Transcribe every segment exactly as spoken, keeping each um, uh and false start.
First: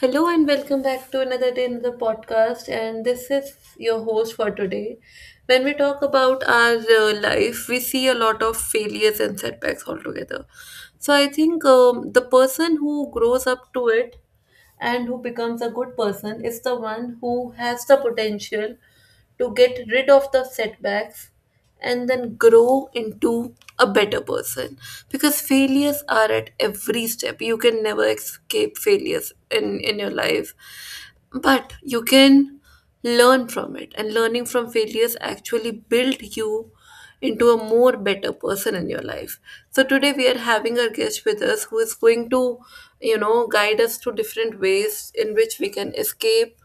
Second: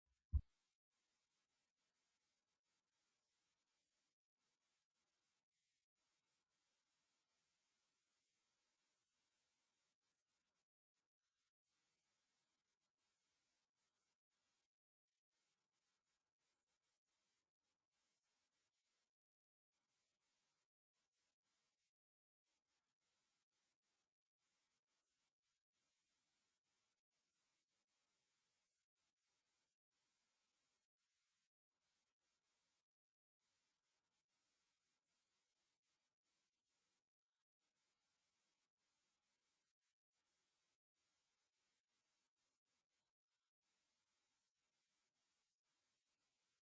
Hello and welcome back to another day, another podcast. And this is your host for today. When we talk about our uh, life, we see a lot of failures and setbacks altogether. So I think um, the person who grows up to it and who becomes a good person is the one who has the potential to get rid of the setbacks and then grow into a better person, because failures are at every step. You can never escape failures in in your life, but you can learn from it, and learning from failures actually build you into a more better person in your life. So today we are having a guest with us who is going to, you know, guide us to different ways in which we can escape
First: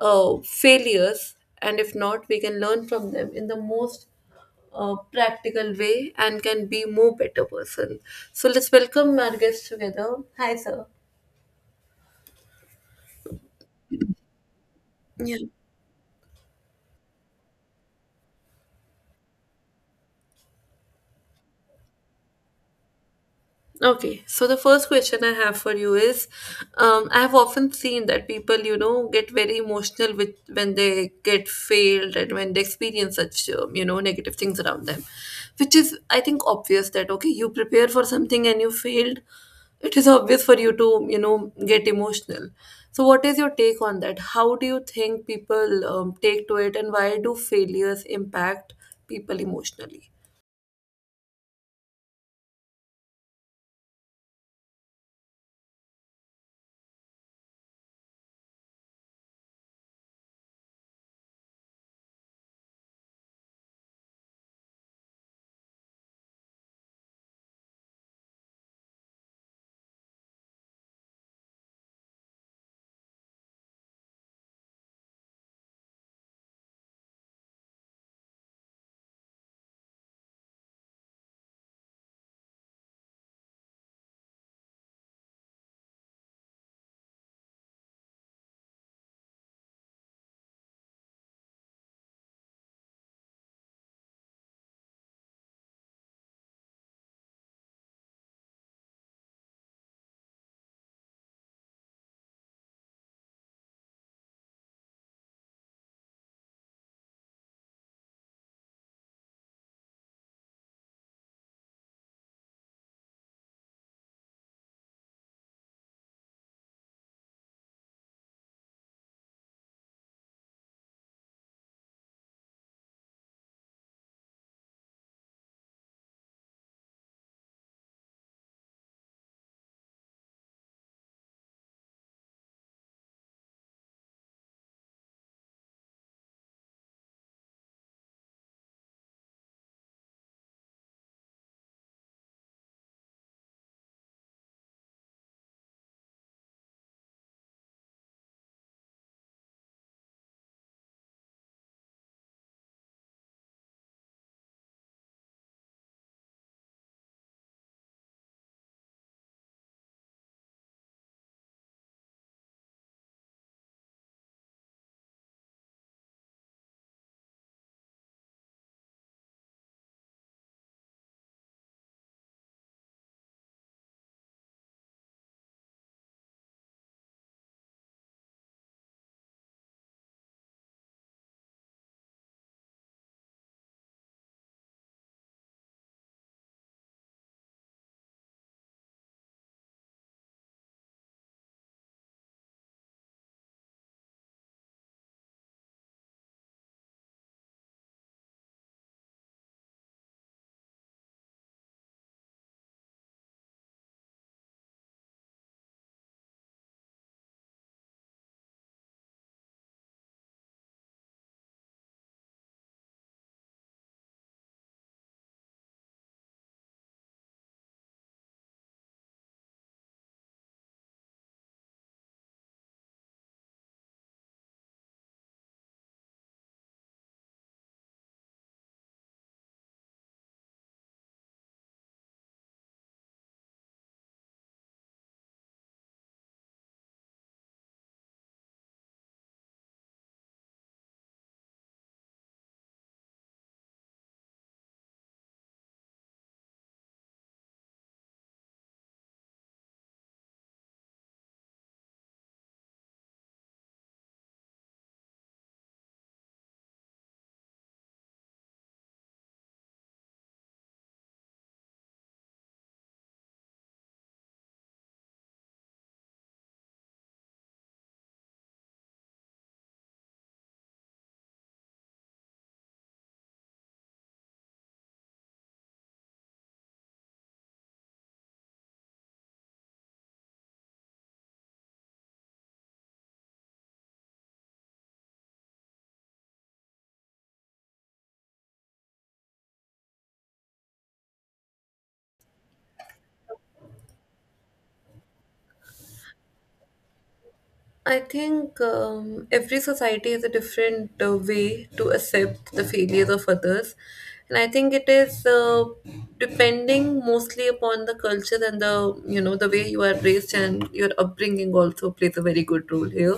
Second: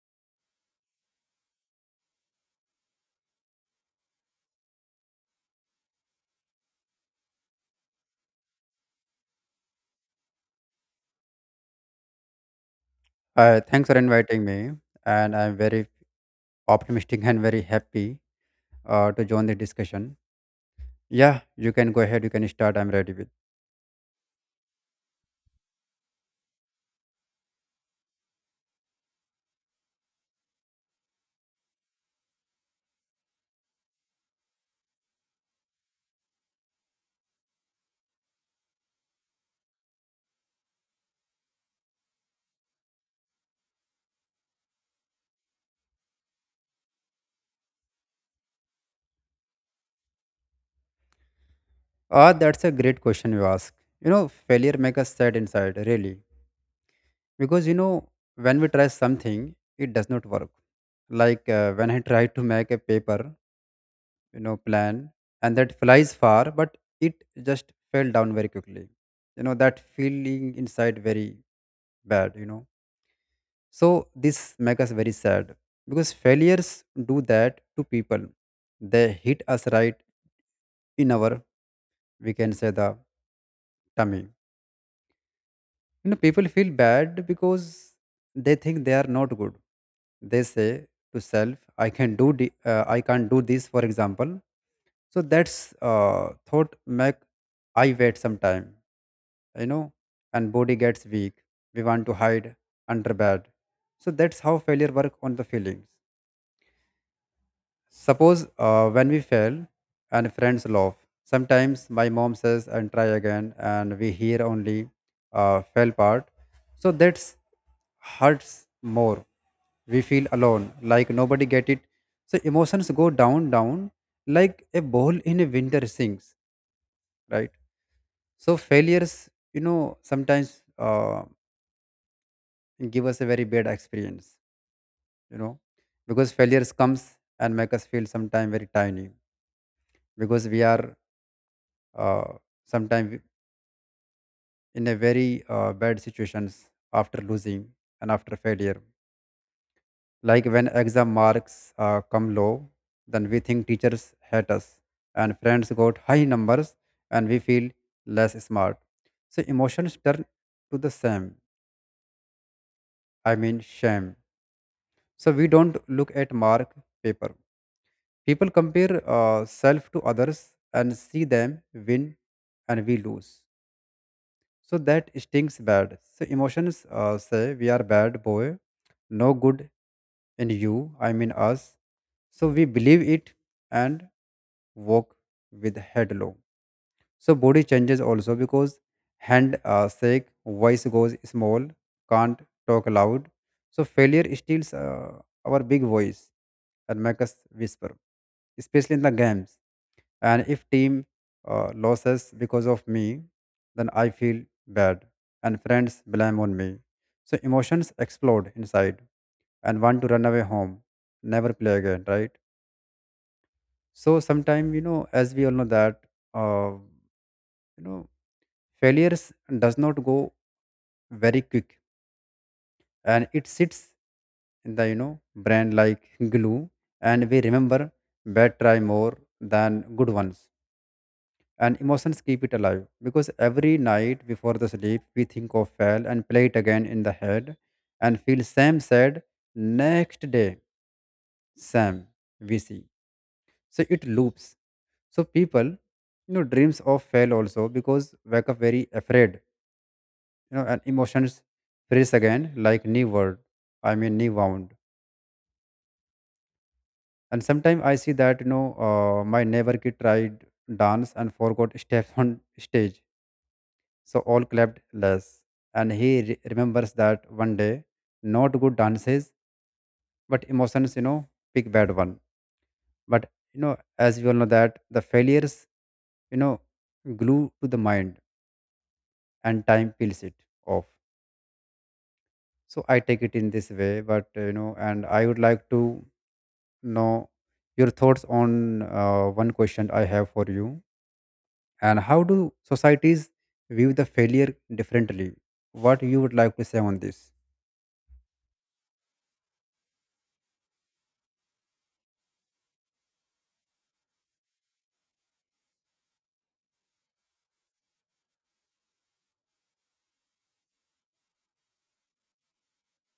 uh, failures, and if not, we can learn from them in the most uh, practical way and can be more better person. So let's welcome our guests together. Hi, sir. Uh, thanks for inviting me, and Yeah. I'm very optimistic and very happy uh, to join the discussion. Yeah, you can go ahead. You can start. I'm ready with. Okay, so the first question I have for you is, um, I have often seen that people, you know, get very emotional with when they get failed and when they experience such, um, you know, negative things around them, which is, I think, obvious that okay, you prepare for something and you failed, it is obvious for you to, you know, get emotional. So, what is your take on that? How do you think people um, take to it, and why do failures impact people emotionally? Ah, that's a great question you ask. You know, failure makes us sad inside, really, because you know when we try something, it does not work. Like uh, when I tried to make a paper, you know, plan, and that flies far, but it just fell down very quickly. You know that feeling inside very bad. You know. So this makes us very sad because failures do that to people. They hit us right in our, we can say, the tummy. You know, people feel bad because they think they are not good. They say to self, "I can do, the, uh, I can't do this." For example, so that's uh, thought make I wait some time. You know, and body gets weak. We want to hide under bed. So that's how failure work on the feelings. Suppose uh, when we fail and friends laugh. Sometimes my mom says and try again, and we hear only uh, fell part. So that's hurts more. We feel alone, like nobody get it. So emotions go down, down, like a ball in a winter sinks, right? So failures, you know, sometimes uh, give us a very bad experience, you know, because failures comes and make us feel sometime very tiny because we are uh, sometimes in a very uh, bad situations after losing and after failure. Like when exam marks uh, come low, then we think teachers hate us and friends got high numbers and we feel less smart. So emotions turn to the same, I mean shame. So we don't look at mark paper. People compare uh, self to others and see them win and we lose. So that stings bad. So emotions uh, say we are bad boy, no good in you, I mean us. So we believe it and walk with head low. So body changes also because hand uh, shake, voice goes small, can't talk loud. So failure steals uh, our big voice and make us whisper, especially in the games. And if team uh, loses because of me, then I feel bad and friends blame on me. So emotions explode inside and want to run away home, never play again, right? So sometime you know, as we all know that. Uh, you know, failures does not go very quick and it sits in the you know brain like glue, and we remember bad try more than good ones, and emotions keep it alive because every night before the sleep we think of fail and play it again in the head and feel same sad next day, same we see, so it loops. So people you know dreams of fail also because wake up very afraid, you know, and emotions freeze again like new word, I mean new wound. And sometimes I see that you know uh, my neighbor kid tried dance and forgot steps on stage, so all clapped less and he re- remembers that one day, not good dances, but emotions you know pick bad one. But you know, as we all know that the failures, you know, glue to the mind and time peels it off. So I take it in this way, but uh, you know, and I would like to. Now, your thoughts on uh, one question I have for you, and how do societies view the failure differently? What you would like to say on this? I think um, every society has a different uh, way to accept the failures of others. And I think it is uh, depending mostly upon the culture and the, you know, the way you are raised, and your upbringing also plays a very good role here.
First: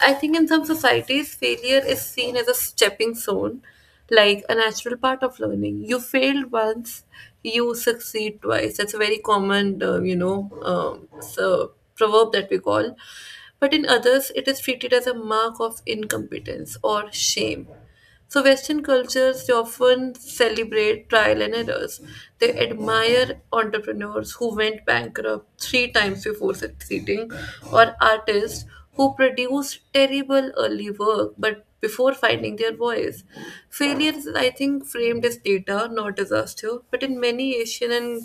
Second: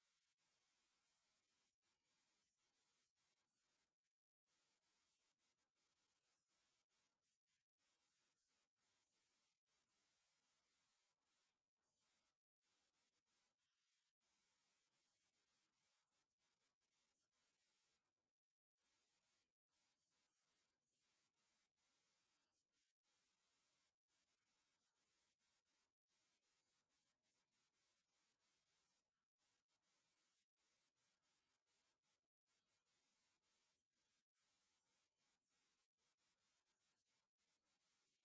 I think in some societies, failure is seen as a stepping stone, like a natural part of learning. You failed once, you succeed twice. That's a very common, uh, you know, um, so proverb that we call. But in others, it is treated as a mark of incompetence or shame. So, Western cultures they often celebrate trial and errors. They admire entrepreneurs who went bankrupt three times before succeeding, or artists who produced terrible early work but before finding their voice. Failure is, I think, framed as data, not disaster, but in many Asian and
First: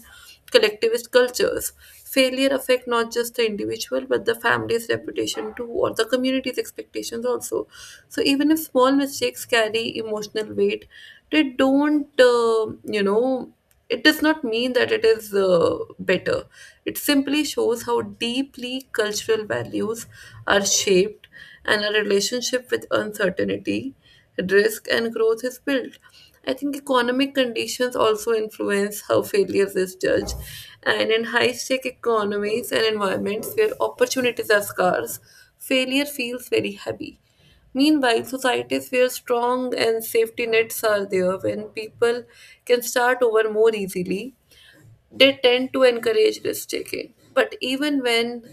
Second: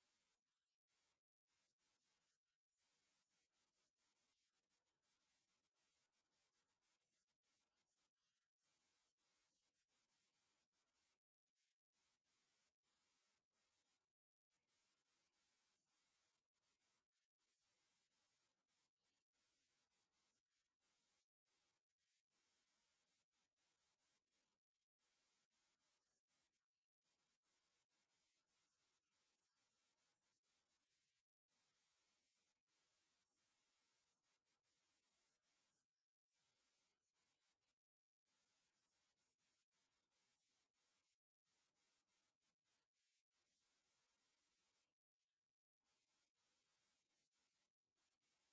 collectivist cultures, failure affect not just the individual but the family's reputation too, or the community's expectations also. So even if small mistakes carry emotional weight, they don't, uh, you know, it does not mean that it is uh, better. It simply shows how deeply cultural values are shaped and our relationship with uncertainty, risk, and growth is built. I think economic conditions also influence how failures is judged. And in high stake economies and environments where opportunities are scarce, failure feels very heavy. Meanwhile, societies where strong and safety nets are there, when people can start over more easily, they tend to encourage risk taking. But even when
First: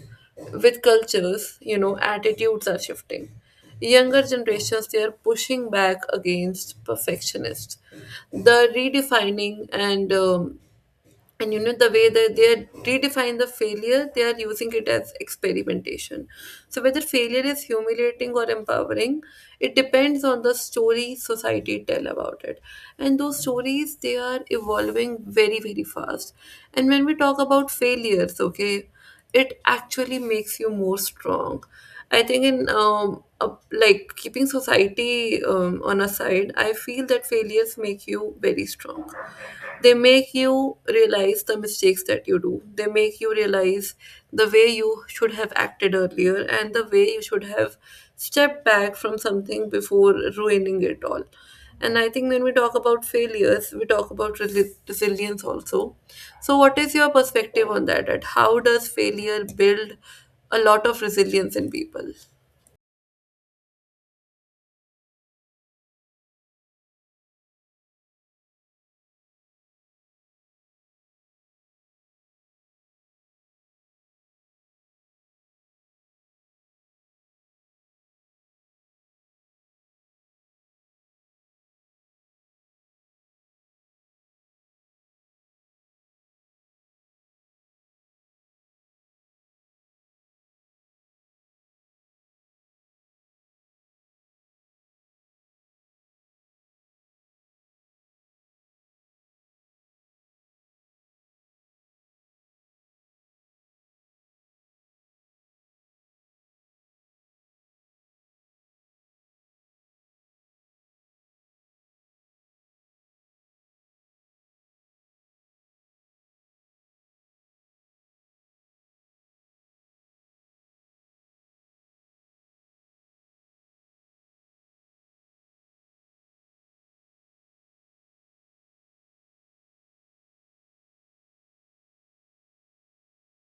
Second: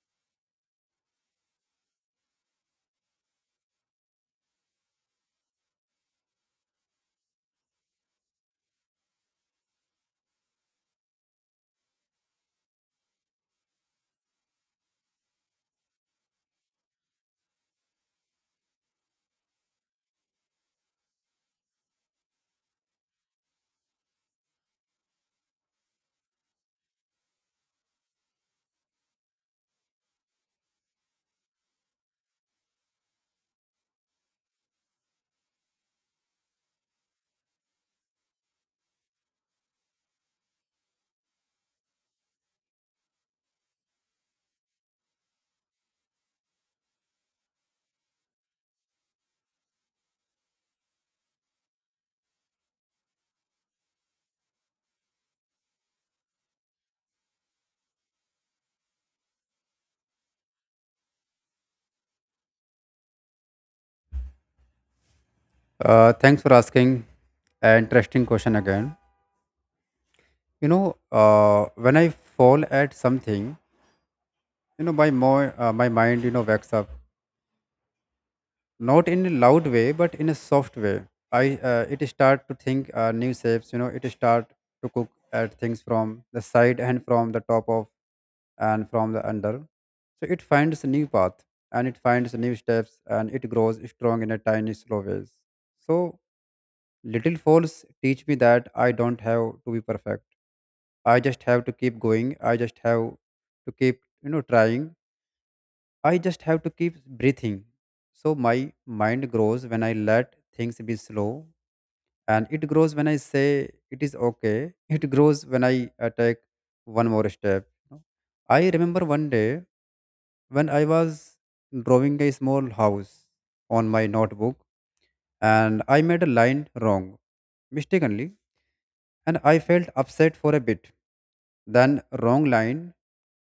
with cultures, you know, attitudes are shifting. Younger generations they are pushing back against perfectionists. The redefining and um, and you know the way that they are redefine the failure, they are using it as experimentation. So whether failure is humiliating or empowering, it depends on the story society tell about it, and those stories they are evolving very, very fast. And when we talk about failures, okay, it actually makes you more strong. I think in um, uh, like keeping society um, on a side, I feel that failures make you very strong. They make you realize the mistakes that you do. They make you realize the way you should have acted earlier and the way you should have stepped back from something before ruining it all. And I think when we talk about failures, we talk about resi- resilience also. So what is your perspective on that at how does failure build a lot of resilience in people? Uh, thanks for asking. An interesting question again. You know, uh, when I fall at something, you know, my mo- uh, my mind, you know, wakes up. Not in a loud way, but in a soft way. I uh, it start to think uh, new shapes. You know, it start to cook at things from the side and from the top of and from the under. So it finds a new path, and it finds new steps, and it grows strong in a tiny slow ways. So little falls teach me that I don't have to be perfect. I just have to keep going. I just have to keep, you know, trying. I just have to keep breathing. So my mind grows when I let things be slow, and it grows when I say it is okay. It grows when I uh, take one more step, you know. I remember one day, when I was drawing a small house on my notebook, and I made a line wrong mistakenly, and I felt upset for a bit. Then wrong line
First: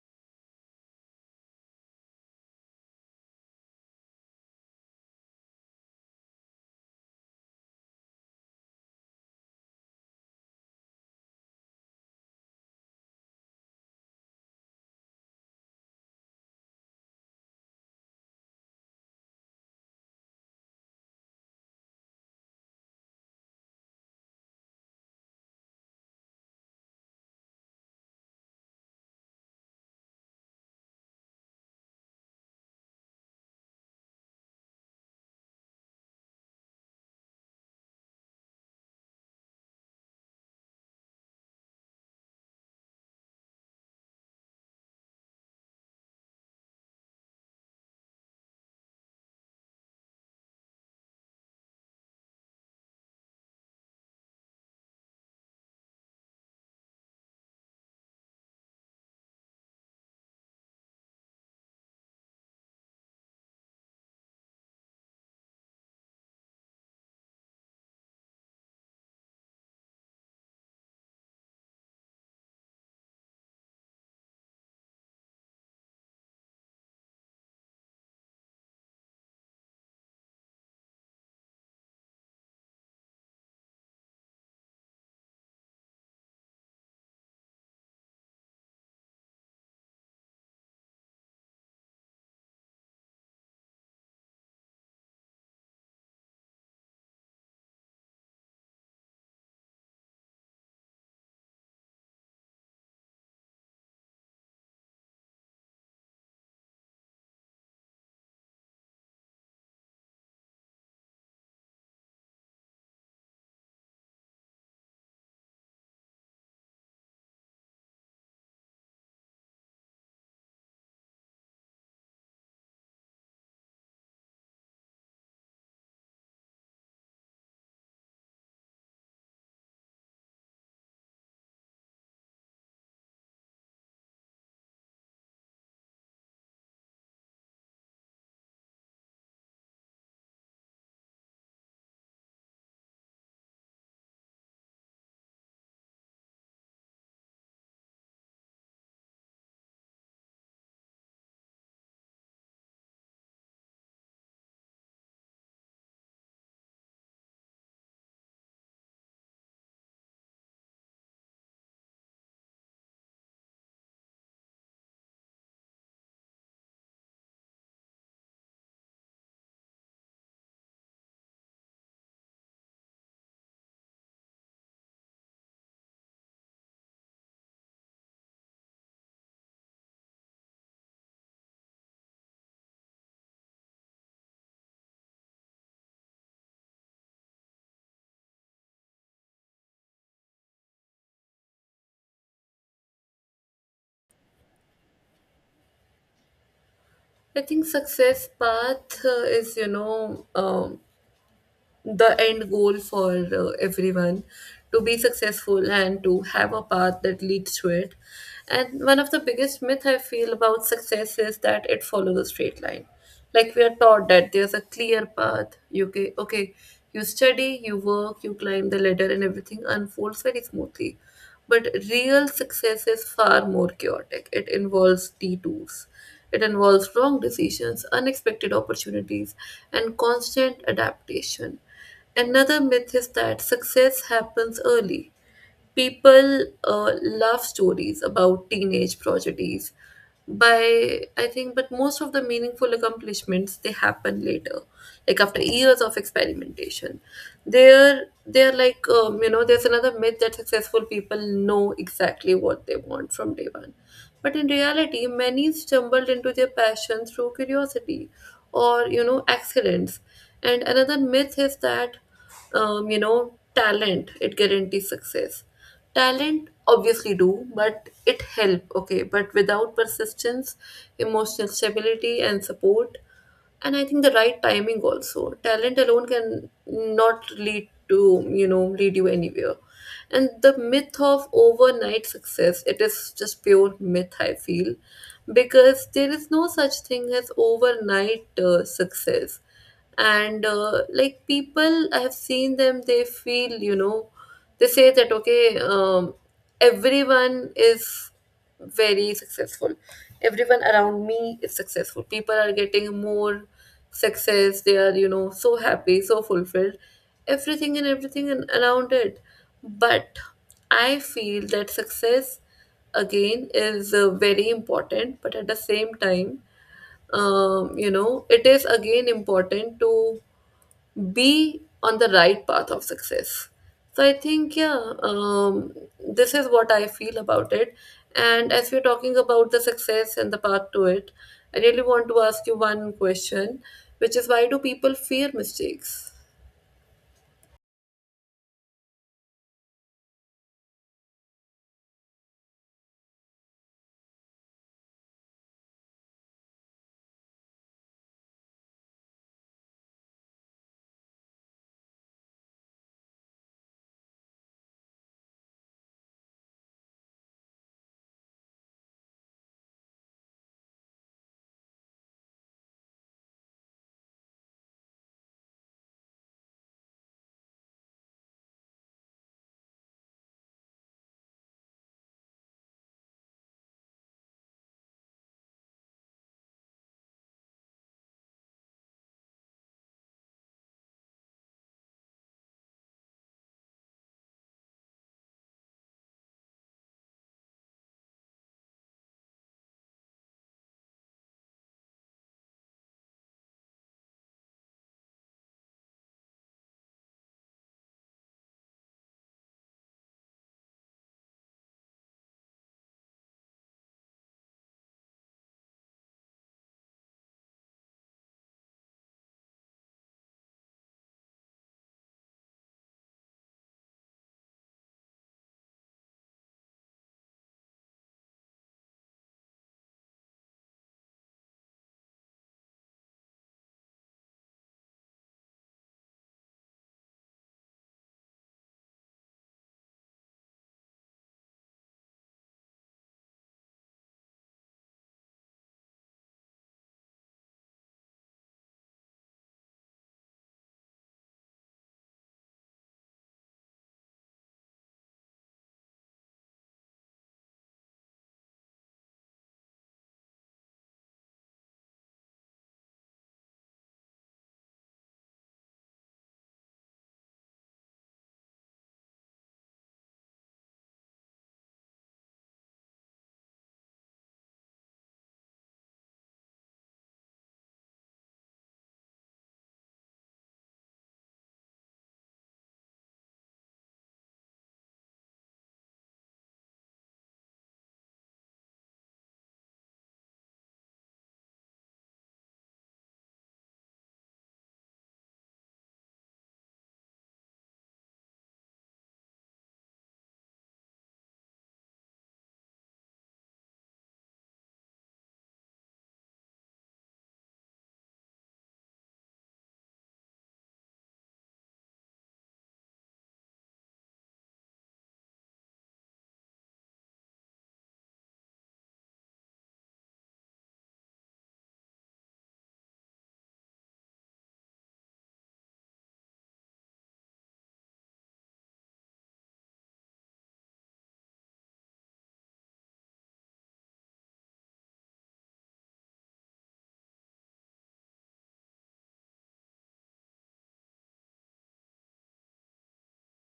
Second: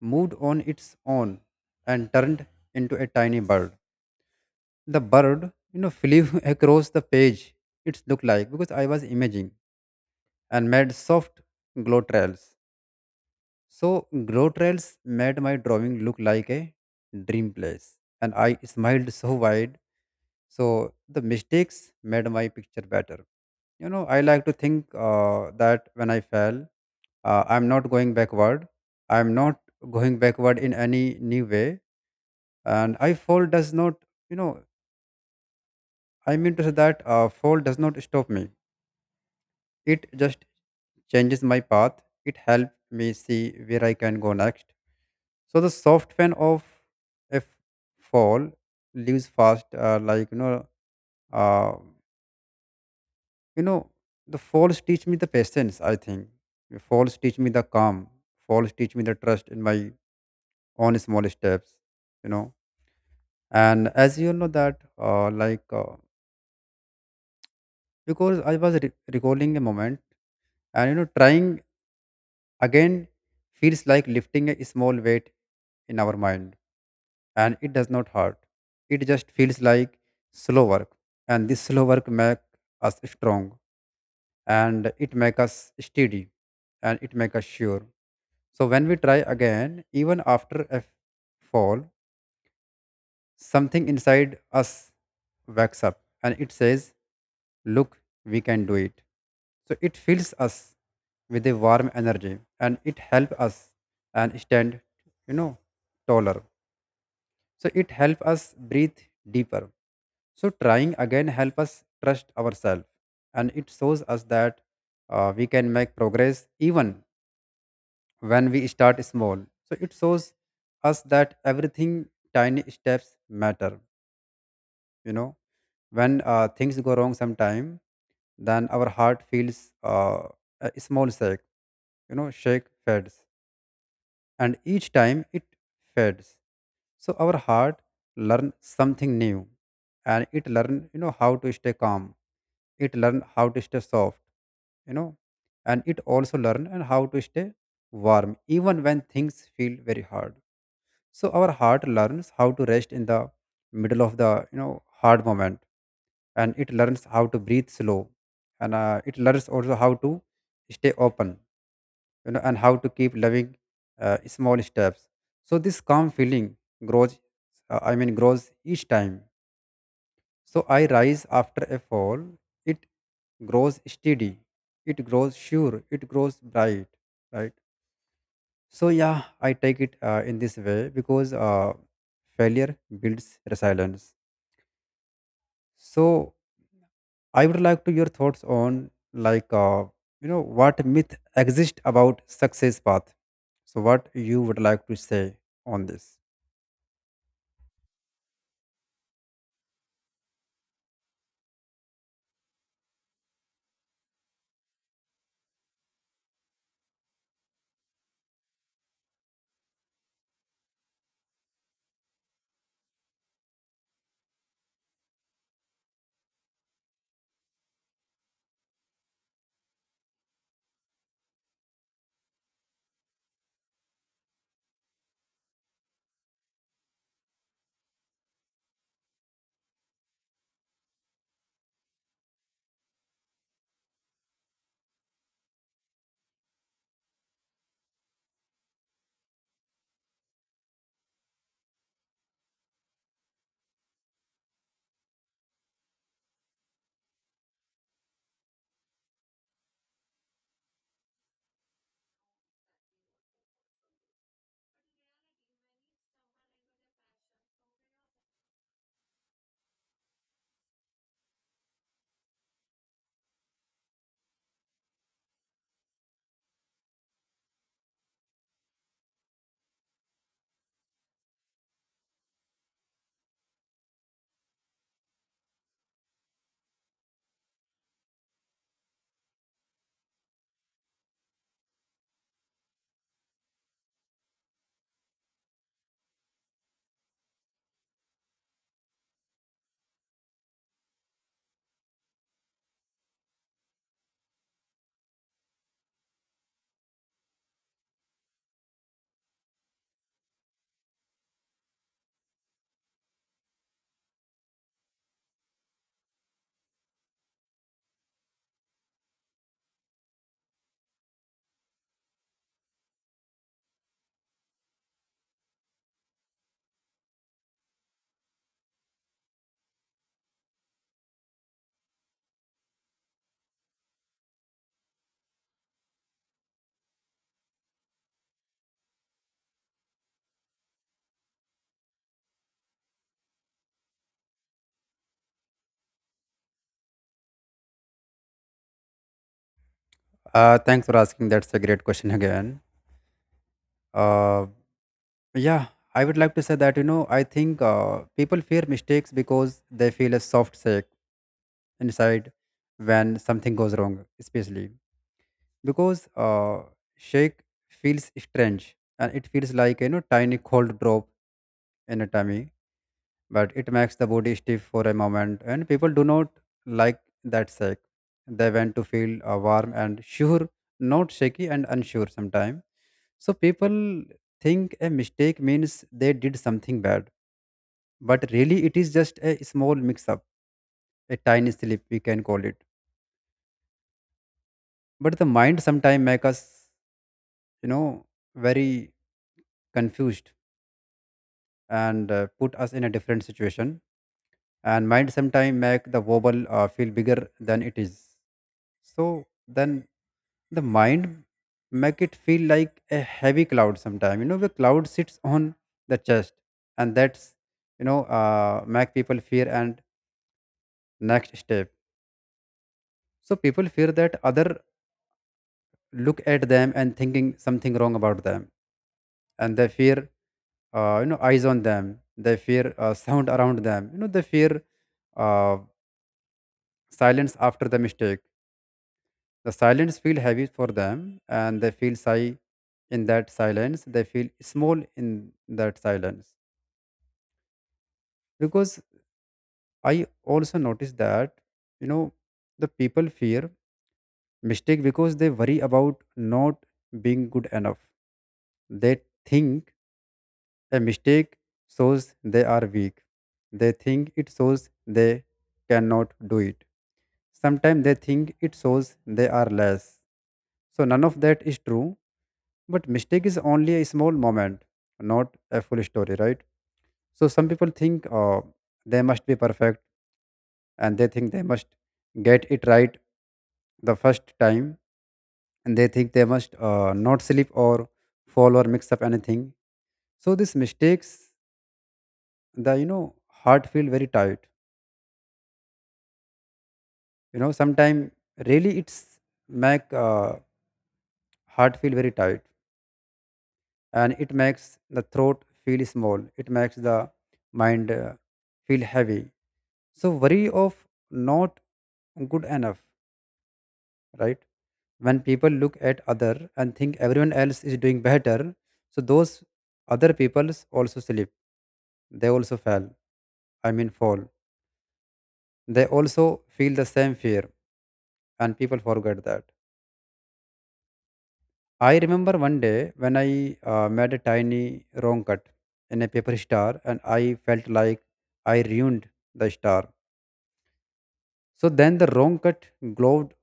moved on its own and turned into a tiny bird. The bird, you know, flew across the page. It looked like, because I was imaging, and made soft glow trails. So glow trails made my drawing look like a dream place, and I smiled so wide. So the mistakes made my picture better. You know, I like to think uh, that when I fell, uh, I'm not going backward. I'm not going backward in any new way. And I fall does not, you know, I mean to say that uh, fall does not stop me. It just changes my path. It helps me see where I can go next. So the soft fan of a fall leaves fast, uh, like you know. Uh, You know, the falls teach me the patience, I think. Falls teach me the calm. Falls teach me the trust in my own small steps, you know. And as you know that, uh, like, uh, because I was re- recalling a moment and, you know, trying again feels like lifting a small weight in our mind, and it does not hurt. It just feels like slow work, and this slow work make us strong, and it make us steady, and it make us sure. So when we try again, even after a fall, something inside us wakes up, and it says, "Look, we can do it." So it fills us with a warm energy, and it helps us and stand, you know, taller. So it helps us breathe deeper. So trying again helps us trust ourselves, and it shows us that uh, we can make progress even when we start small. So it shows us that everything tiny steps matter. You know, when uh, things go wrong sometime, then our heart feels uh, a small shake. You know, shake fades, and each time it fades, so our heart learn something new, and it learn you know how to stay calm. It learn how to stay soft, you know, and it also learn and how to stay warm even when things feel very hard. So our heart learns how to rest in the middle of the you know hard moment, and it learns how to breathe slow, and uh, it learns also how to stay open, you know, and how to keep loving uh, small steps. So this calm feeling grows, uh, I mean, grows each time. So I rise after a fall. It grows steady. It grows sure. It grows bright. Right. So yeah, I take it uh, in this way because uh, failure builds resilience. So I would like to your thoughts on like uh, you know what myth exist about success path. So what you would like to say on this? I think success path uh, is, you know, um, the end goal for uh, everyone to be successful and to have a path that leads to it. And one of the biggest myth I feel about success is that it follows a straight line. Like we are taught that there's a clear path. You okay, okay, you study, you work, you climb the ladder, and everything unfolds very smoothly. But real success is far more chaotic. It involves detours. It involves wrong decisions, unexpected opportunities, and constant adaptation. Another myth is that success happens early. People uh, love stories about teenage prodigies by I think, but most of the meaningful accomplishments they happen later, like after years of experimentation. They're they're like, um, you know, there's another myth that successful people know exactly what they want from day one, but in reality many stumbled into their passion through curiosity or, you know, accidents. And another myth is that, um, you know, talent it guarantees success. Talent obviously do, but it help, okay, but without persistence, emotional stability and support, and I think the right timing also. Talent alone can not lead to, you know, lead you anywhere. And the myth of overnight success, it is just pure myth, I feel, because there is no such thing as overnight uh, success. And uh, like people, I have seen them, they feel, you know, they say that okay, um, everyone is very successful, everyone around me is successful, people are getting more success, they are, you know, so happy, so fulfilled, everything and everything and around it. But I feel that success again is uh, very important, but at the same time, um, you know, it is again important to be on the right path of success. So I think yeah, um, this is what I feel about it. And as we're talking about the success and the path to it, I really want to ask you one question, which is why do people fear mistakes? Uh, thanks for asking. That's a great question again. Uh, yeah, I would like to say that you know I think uh, people fear mistakes because they feel a soft shake inside when something goes wrong, especially because uh, shake feels strange, and it feels like you know tiny cold drop in a tummy, but it makes the body stiff for a moment, and people do not like that shake. They want to feel uh, warm and sure, not shaky and unsure sometimes. So people think a mistake means they did something bad, but really it is just a small mix up, a tiny slip we can call it. But the mind sometimes make us, you know, very confused, and uh, put us in a different situation, and mind sometimes make the wobble uh, feel bigger than it is. So then the mind make it feel like a heavy cloud sometime. You know, the cloud sits on the chest, and that's you know uh, make people fear and next step. So people fear that other look at them and thinking something wrong about them, and they fear uh, you know eyes on them. They fear uh, sound around them. You know, they fear uh, silence after the mistake. The silence feels heavy for them, and they feel sigh in that silence. They feel small in that silence. Because I also noticed that, you know, the people fear mistake because they worry about not being good enough. They think a mistake shows they are weak. They think it shows they cannot do it. Sometimes they think it shows they are less. So none of that is true. But mistake is only a small moment, not a full story, right? So some people think uh, they must be perfect, and they think they must get it right the first time, and they think they must uh, not slip or fall or mix up anything. So these mistakes, the you know heart feel very tight. You know sometimes really it's make uh, heart feel very tight, and it makes the throat feel small. It makes the mind uh, feel heavy, so worry of not good enough, right, when people look at other and think everyone else is doing better. So those other peoples also slip, they also fell I mean fall, they also feel the same fear, and people forget that. I remember one day when I uh, made a tiny wrong cut in a paper star, and I felt like I ruined the star. So then the wrong cut glowed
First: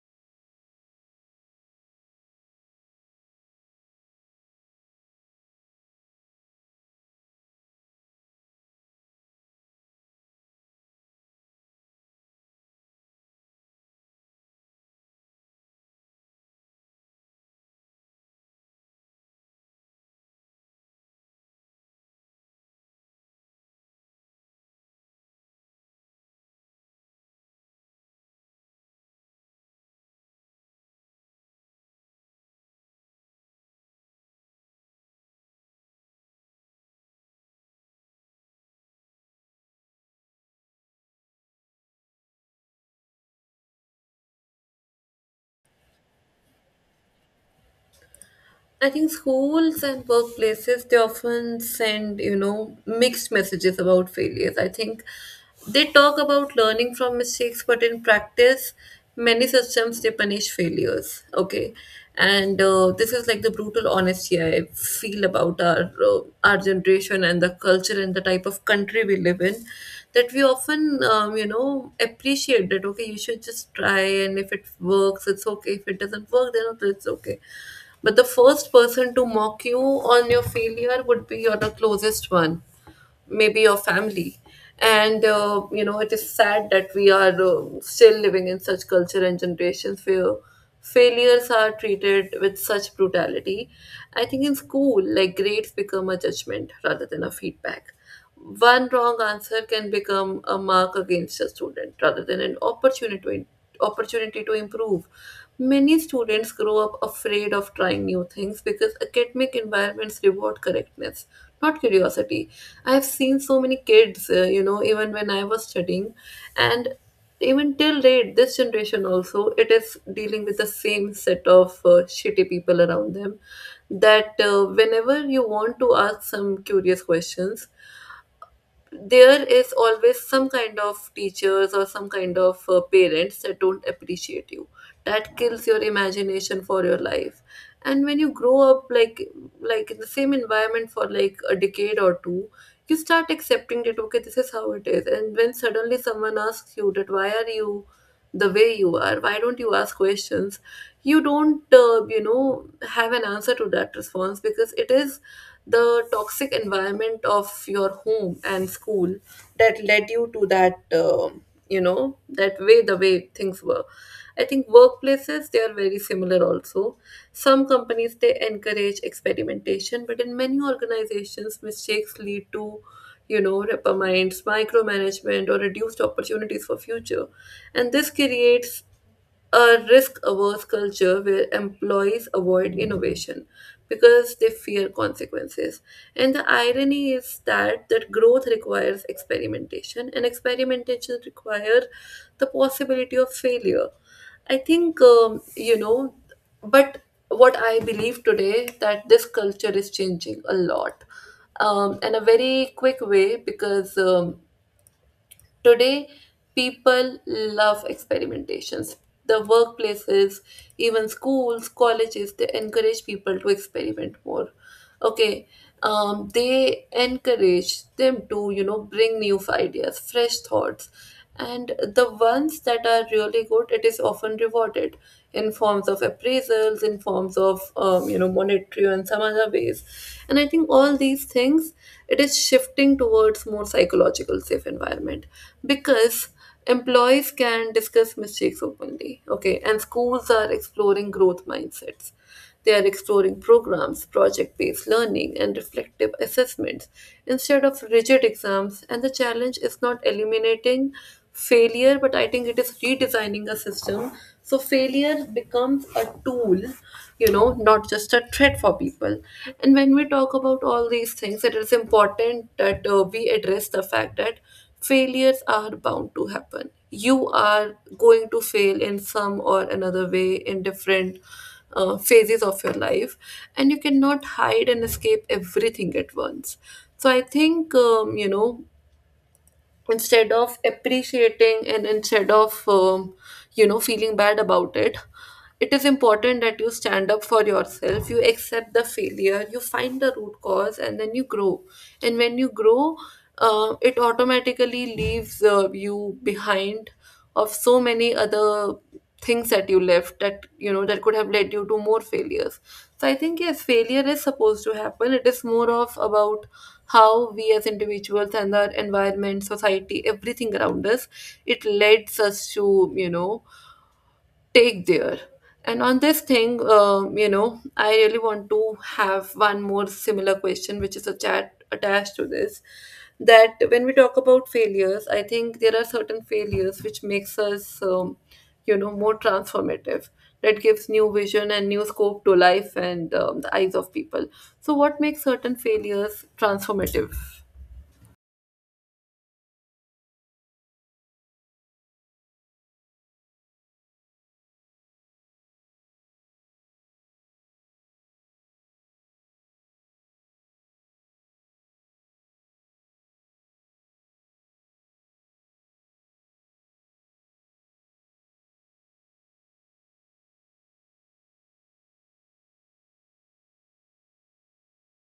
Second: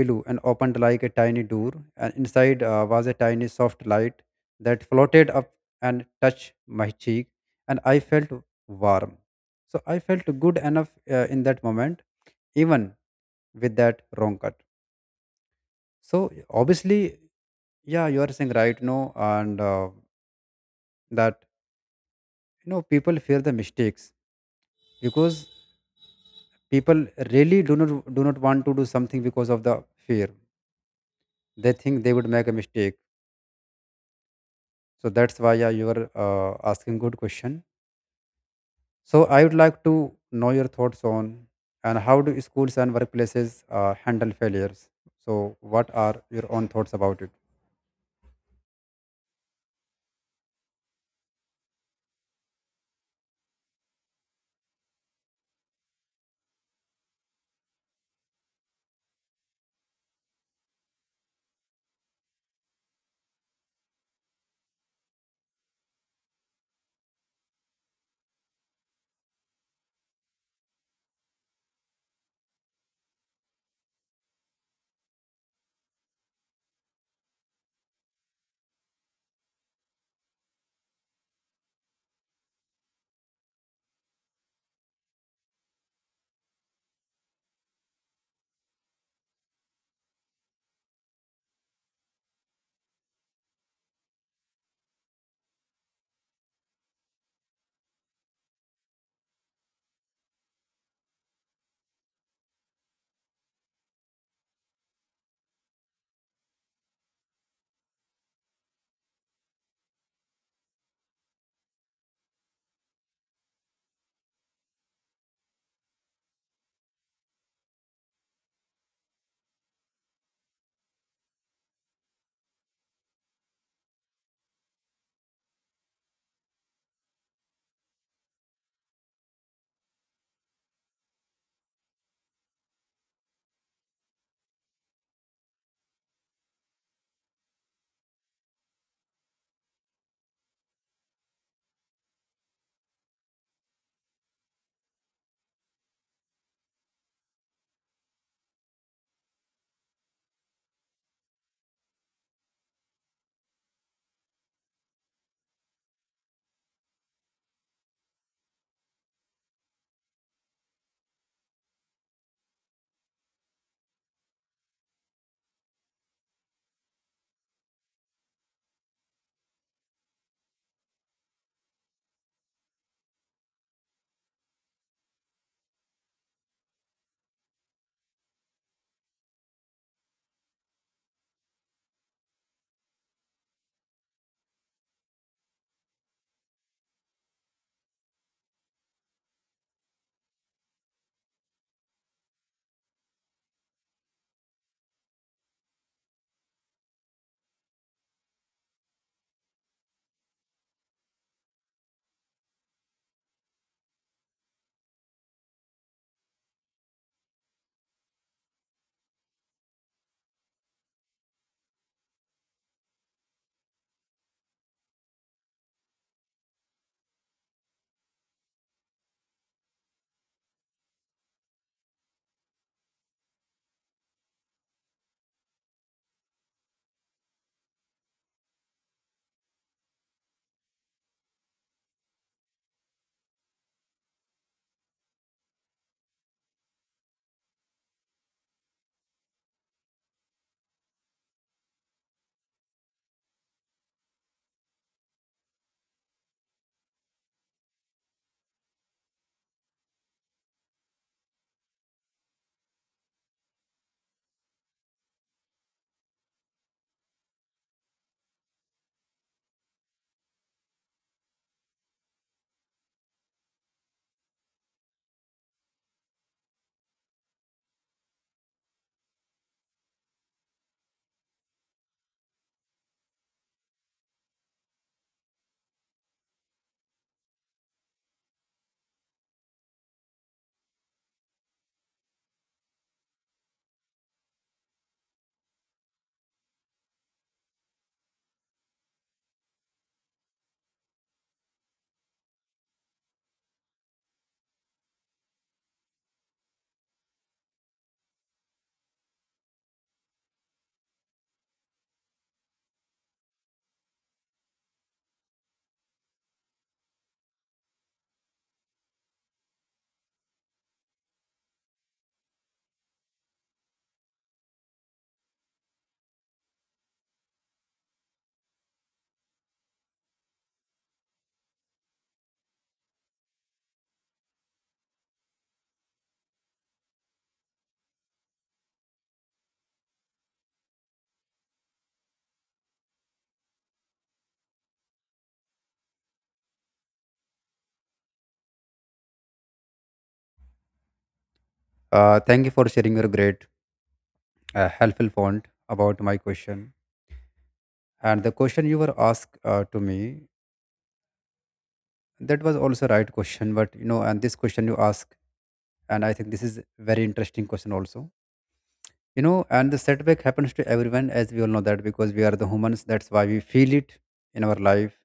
below and opened like a tiny door, and inside uh, was a tiny soft light that floated up and touched my cheek, and I felt warm. So I felt good enough uh, in that moment, even with that wrong cut. So obviously, yeah, you are saying right, no, and uh, that, you know, people fear the mistakes because people really do not do not want to do something because of the fear. They think they would make a mistake. So that's why, yeah, you are uh, asking good question. So I would like to know your thoughts on, and how do schools and workplaces uh, handle failures. So what are your own thoughts about it? I think schools and workplaces they often send, you know, mixed messages about failures. I think they talk about learning from mistakes, but in practice, many systems they punish failures. Okay, and uh, this is like the brutal honesty I feel about our uh, our generation and the culture and the type of country we live in. That we often, um, you know, appreciate that okay, you should just try, and if it works it's okay, if it doesn't work then it's okay, but the first person to mock you on your failure would be your the closest one, maybe your family. And uh, you know, it is sad that we are uh, still living in such culture and generations where failures are treated with such brutality. I think in school, like grades become a judgment rather than a feedback. One wrong answer can become a mark against a student rather than an opportunity to opportunity to improve. Many students grow up afraid of trying new things because academic environments reward correctness, not curiosity. I have seen so many kids, uh, you know, even when I was studying, and even till date, this generation also, it is dealing with the same set of uh, shitty people around them. That uh, whenever you want to ask some curious questions, there is always some kind of teachers or some kind of uh, parents that don't appreciate you, that kills your imagination for your life. And when you grow up like like in the same environment for like a decade or two, you start accepting that okay, this is how it is. And when suddenly someone asks you that why are you the way you are, why don't you ask questions, you don't, uh, you know, have an answer to that response, because it is the toxic environment of your home and school that led you to that, um, you know, that way the way things were. I think workplaces they are very similar also. Some companies they encourage experimentation, but in many organizations mistakes lead to, you know, reprimands, micromanagement, or reduced opportunities for future. And this creates a risk averse culture where employees avoid innovation because they fear consequences. And the irony is that that growth requires experimentation and experimentation requires the possibility of failure. I think, um, you know, but what I believe today that this culture is changing a lot, um, in a very quick way, because um, today, people love experimentations. The workplaces, even schools, colleges, they encourage people to experiment more. Okay, um, they encourage them to, you know, bring new ideas, fresh thoughts. And the ones that are really good, it is often rewarded in forms of appraisals, in forms of, um, you know, monetary and some other ways. And I think all these things, it is shifting towards more psychological safe environment, because employees can discuss mistakes openly. Okay, and schools are exploring growth mindsets. They are exploring programs, project based learning, and reflective assessments instead of rigid exams. And the challenge is not eliminating failure, but I think it is redesigning a system so failure becomes a tool, you know, not just a threat for people. And when we talk about all these things, it is important that uh, we address the fact that failures are bound to happen. You are going to fail in some or another way in different uh, phases of your life, and you cannot hide and escape everything at once. So I think, um, you know, instead of appreciating and instead of, um, you know, feeling bad about it, it is important that you stand up for yourself, you accept the failure, you find the root cause, and then you grow. And when you grow, uh, it automatically leaves uh, you behind of so many other things that you left, that, you know, that could have led you to more failures. So I think yes, failure is supposed to happen. It is more of about how we as individuals and our environment, society, everything around us, it leads us to, you know, take there. And on this thing, um, you know, I really want to have one more similar question, which is a chat attached to this. That when we talk about failures, I think there are certain failures which makes us, um, you know, more transformative. That gives new vision and new scope to life and, um, the eyes of people. So, what makes certain failures transformative? Uh, thank you for sharing your great uh, helpful point about my question. And the question you were asked uh, to me, that was also right question, but you know, and this question you ask, and I think this is very interesting question also. You know, and the setback happens to everyone, as we all know that, because we are the humans. That's why we feel it in our life,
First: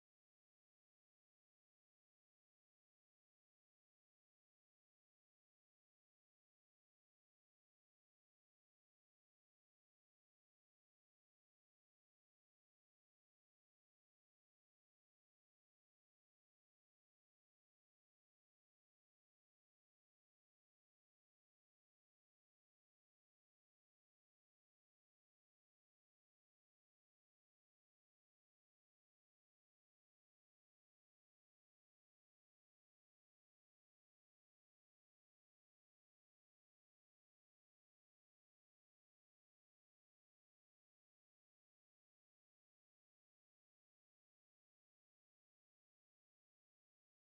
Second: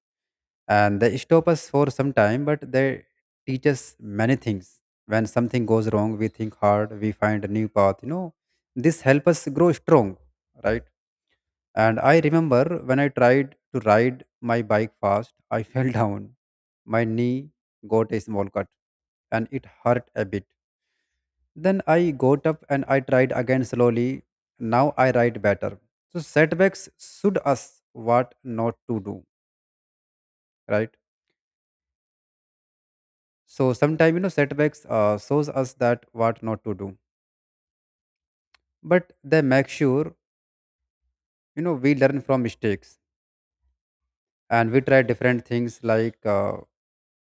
and they stop us for some time, but they teach us many things. When something goes wrong, we think hard, we find a new path, you know. This help us grow strong, right? And I remember when I tried to ride my bike fast, I fell down. My knee got a small cut, and it hurt a bit. Then I got up, and I tried again slowly. Now I ride better. So setbacks should us what not to do, right? So sometimes, you know, setbacks uh, shows us that what not to do, but they make sure, you know, we learn from mistakes and we try different things. Like uh,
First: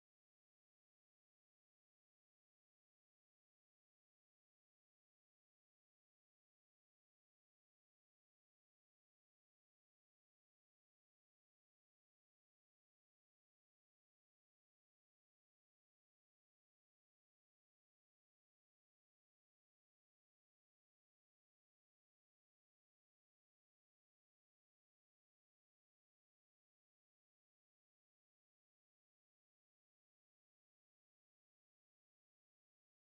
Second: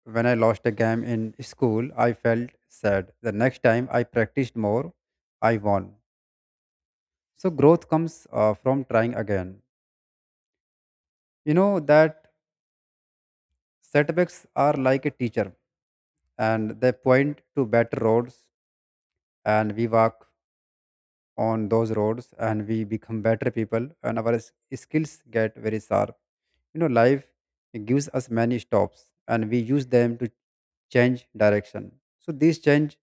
when I lost a game in school, I felt sad. The next time I practiced more, I won. So growth comes uh, from trying again. You know that setbacks are like a teacher, and they point to better roads, and we walk on those roads, and we become better people, and our s- skills get very sharp. You know, life gives us many stops, and we use them to change direction. So these change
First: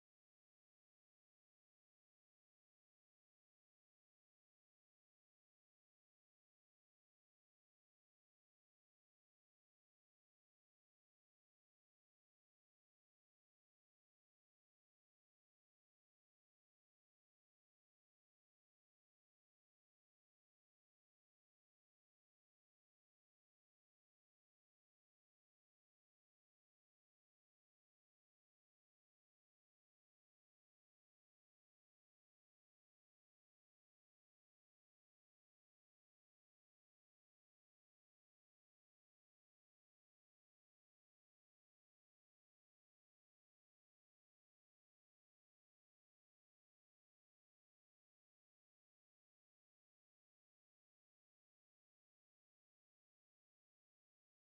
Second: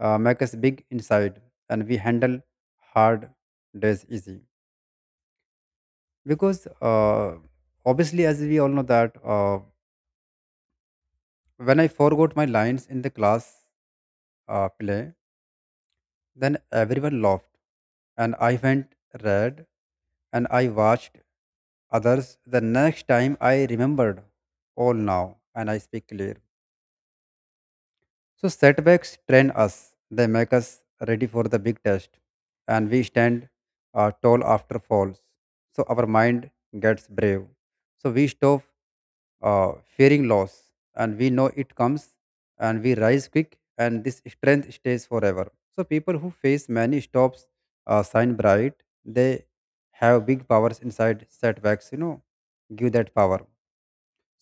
uh, make us big inside, and we handle hard days easy. Because uh, obviously, as we all know that, uh, when I forgot my lines in the class uh, play. Then everyone laughed, and I went red, and I watched others. The next time I remembered all now, and I speak clear. So setbacks train us; they make us ready for the big test, and we stand uh, tall after falls. So our mind gets brave. So we stop uh, fearing loss, and we know it comes, and we rise quick, and this strength stays forever. So people who face many stops uh, shine bright. They have big powers inside. Setbacks, you know, give that power.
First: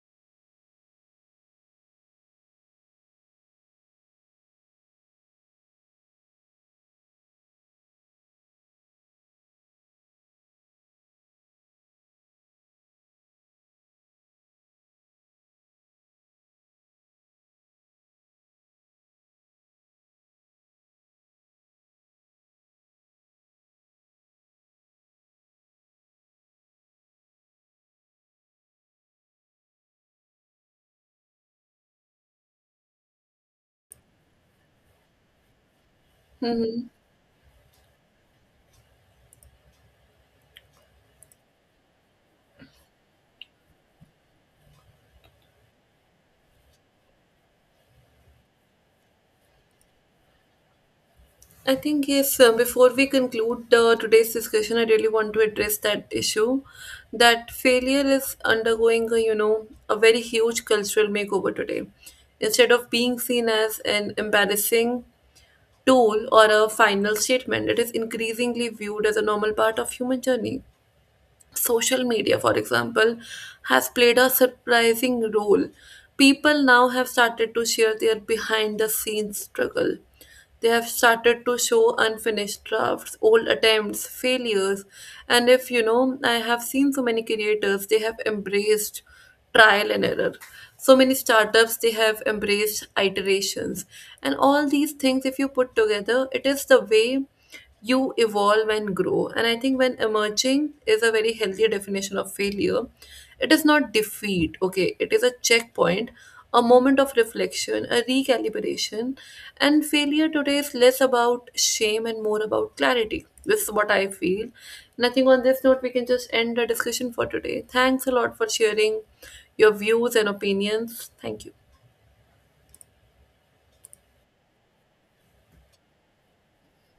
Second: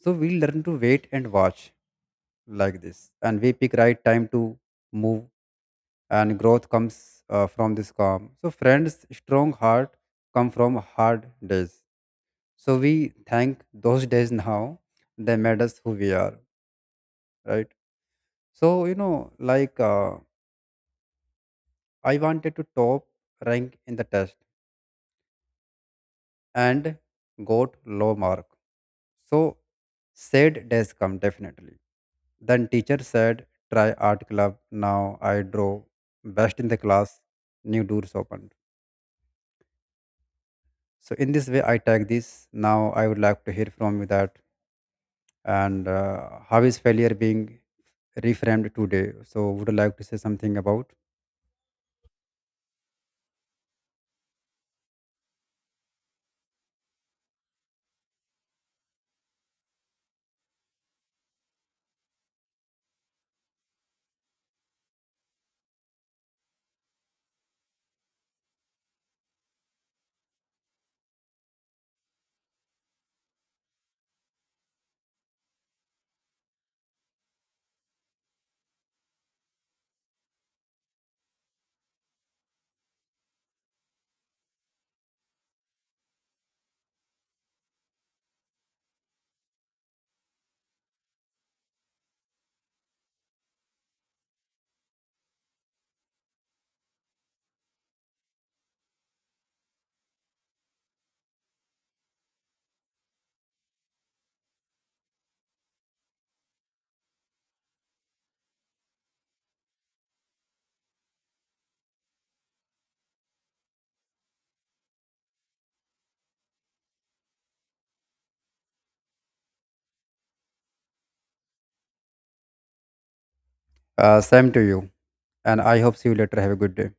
So we learn to wait and watch like this, and we pick right time to move. And growth comes uh, from this calm. So friends, strong heart come from hard days. So we thank those days now. They made us who we are, right? So you know, like uh, I wanted to top rank in the test and got low mark. So sad days come definitely. Then teacher said, try art club. Now I draw best in the Hmm. class. New doors opened. So in this way, I take this. Now I would like to hear from you that, and uh, how is failure being reframed today? So, would you like to say something about? I think, yes, uh, before we conclude uh, today's discussion, I really want to address that issue that failure is undergoing, a, you know, a very huge cultural makeover today. Instead of being seen as an embarrassing tool or a final statement, it is increasingly viewed as a normal part of human journey. Social media, for example, has played a surprising role. People now have started to share their behind the scenes struggle. They have started to show unfinished drafts, old attempts, failures. And if you know, I have seen so many creators, they have embraced trial and error. So many startups, they have embraced iterations. And all these things, if you put together, it is the way you evolve and grow. And I think when emerging is a very healthy definition of failure, it is not defeat, okay, it is a checkpoint, a moment of reflection, a recalibration. And failure today is less about shame and more about clarity, this is what I feel. And I think on this note we can just end the discussion for today. Thanks a lot for sharing your views and opinions. Thank you. Uh, same to you, and I hope see you later. Have a good day.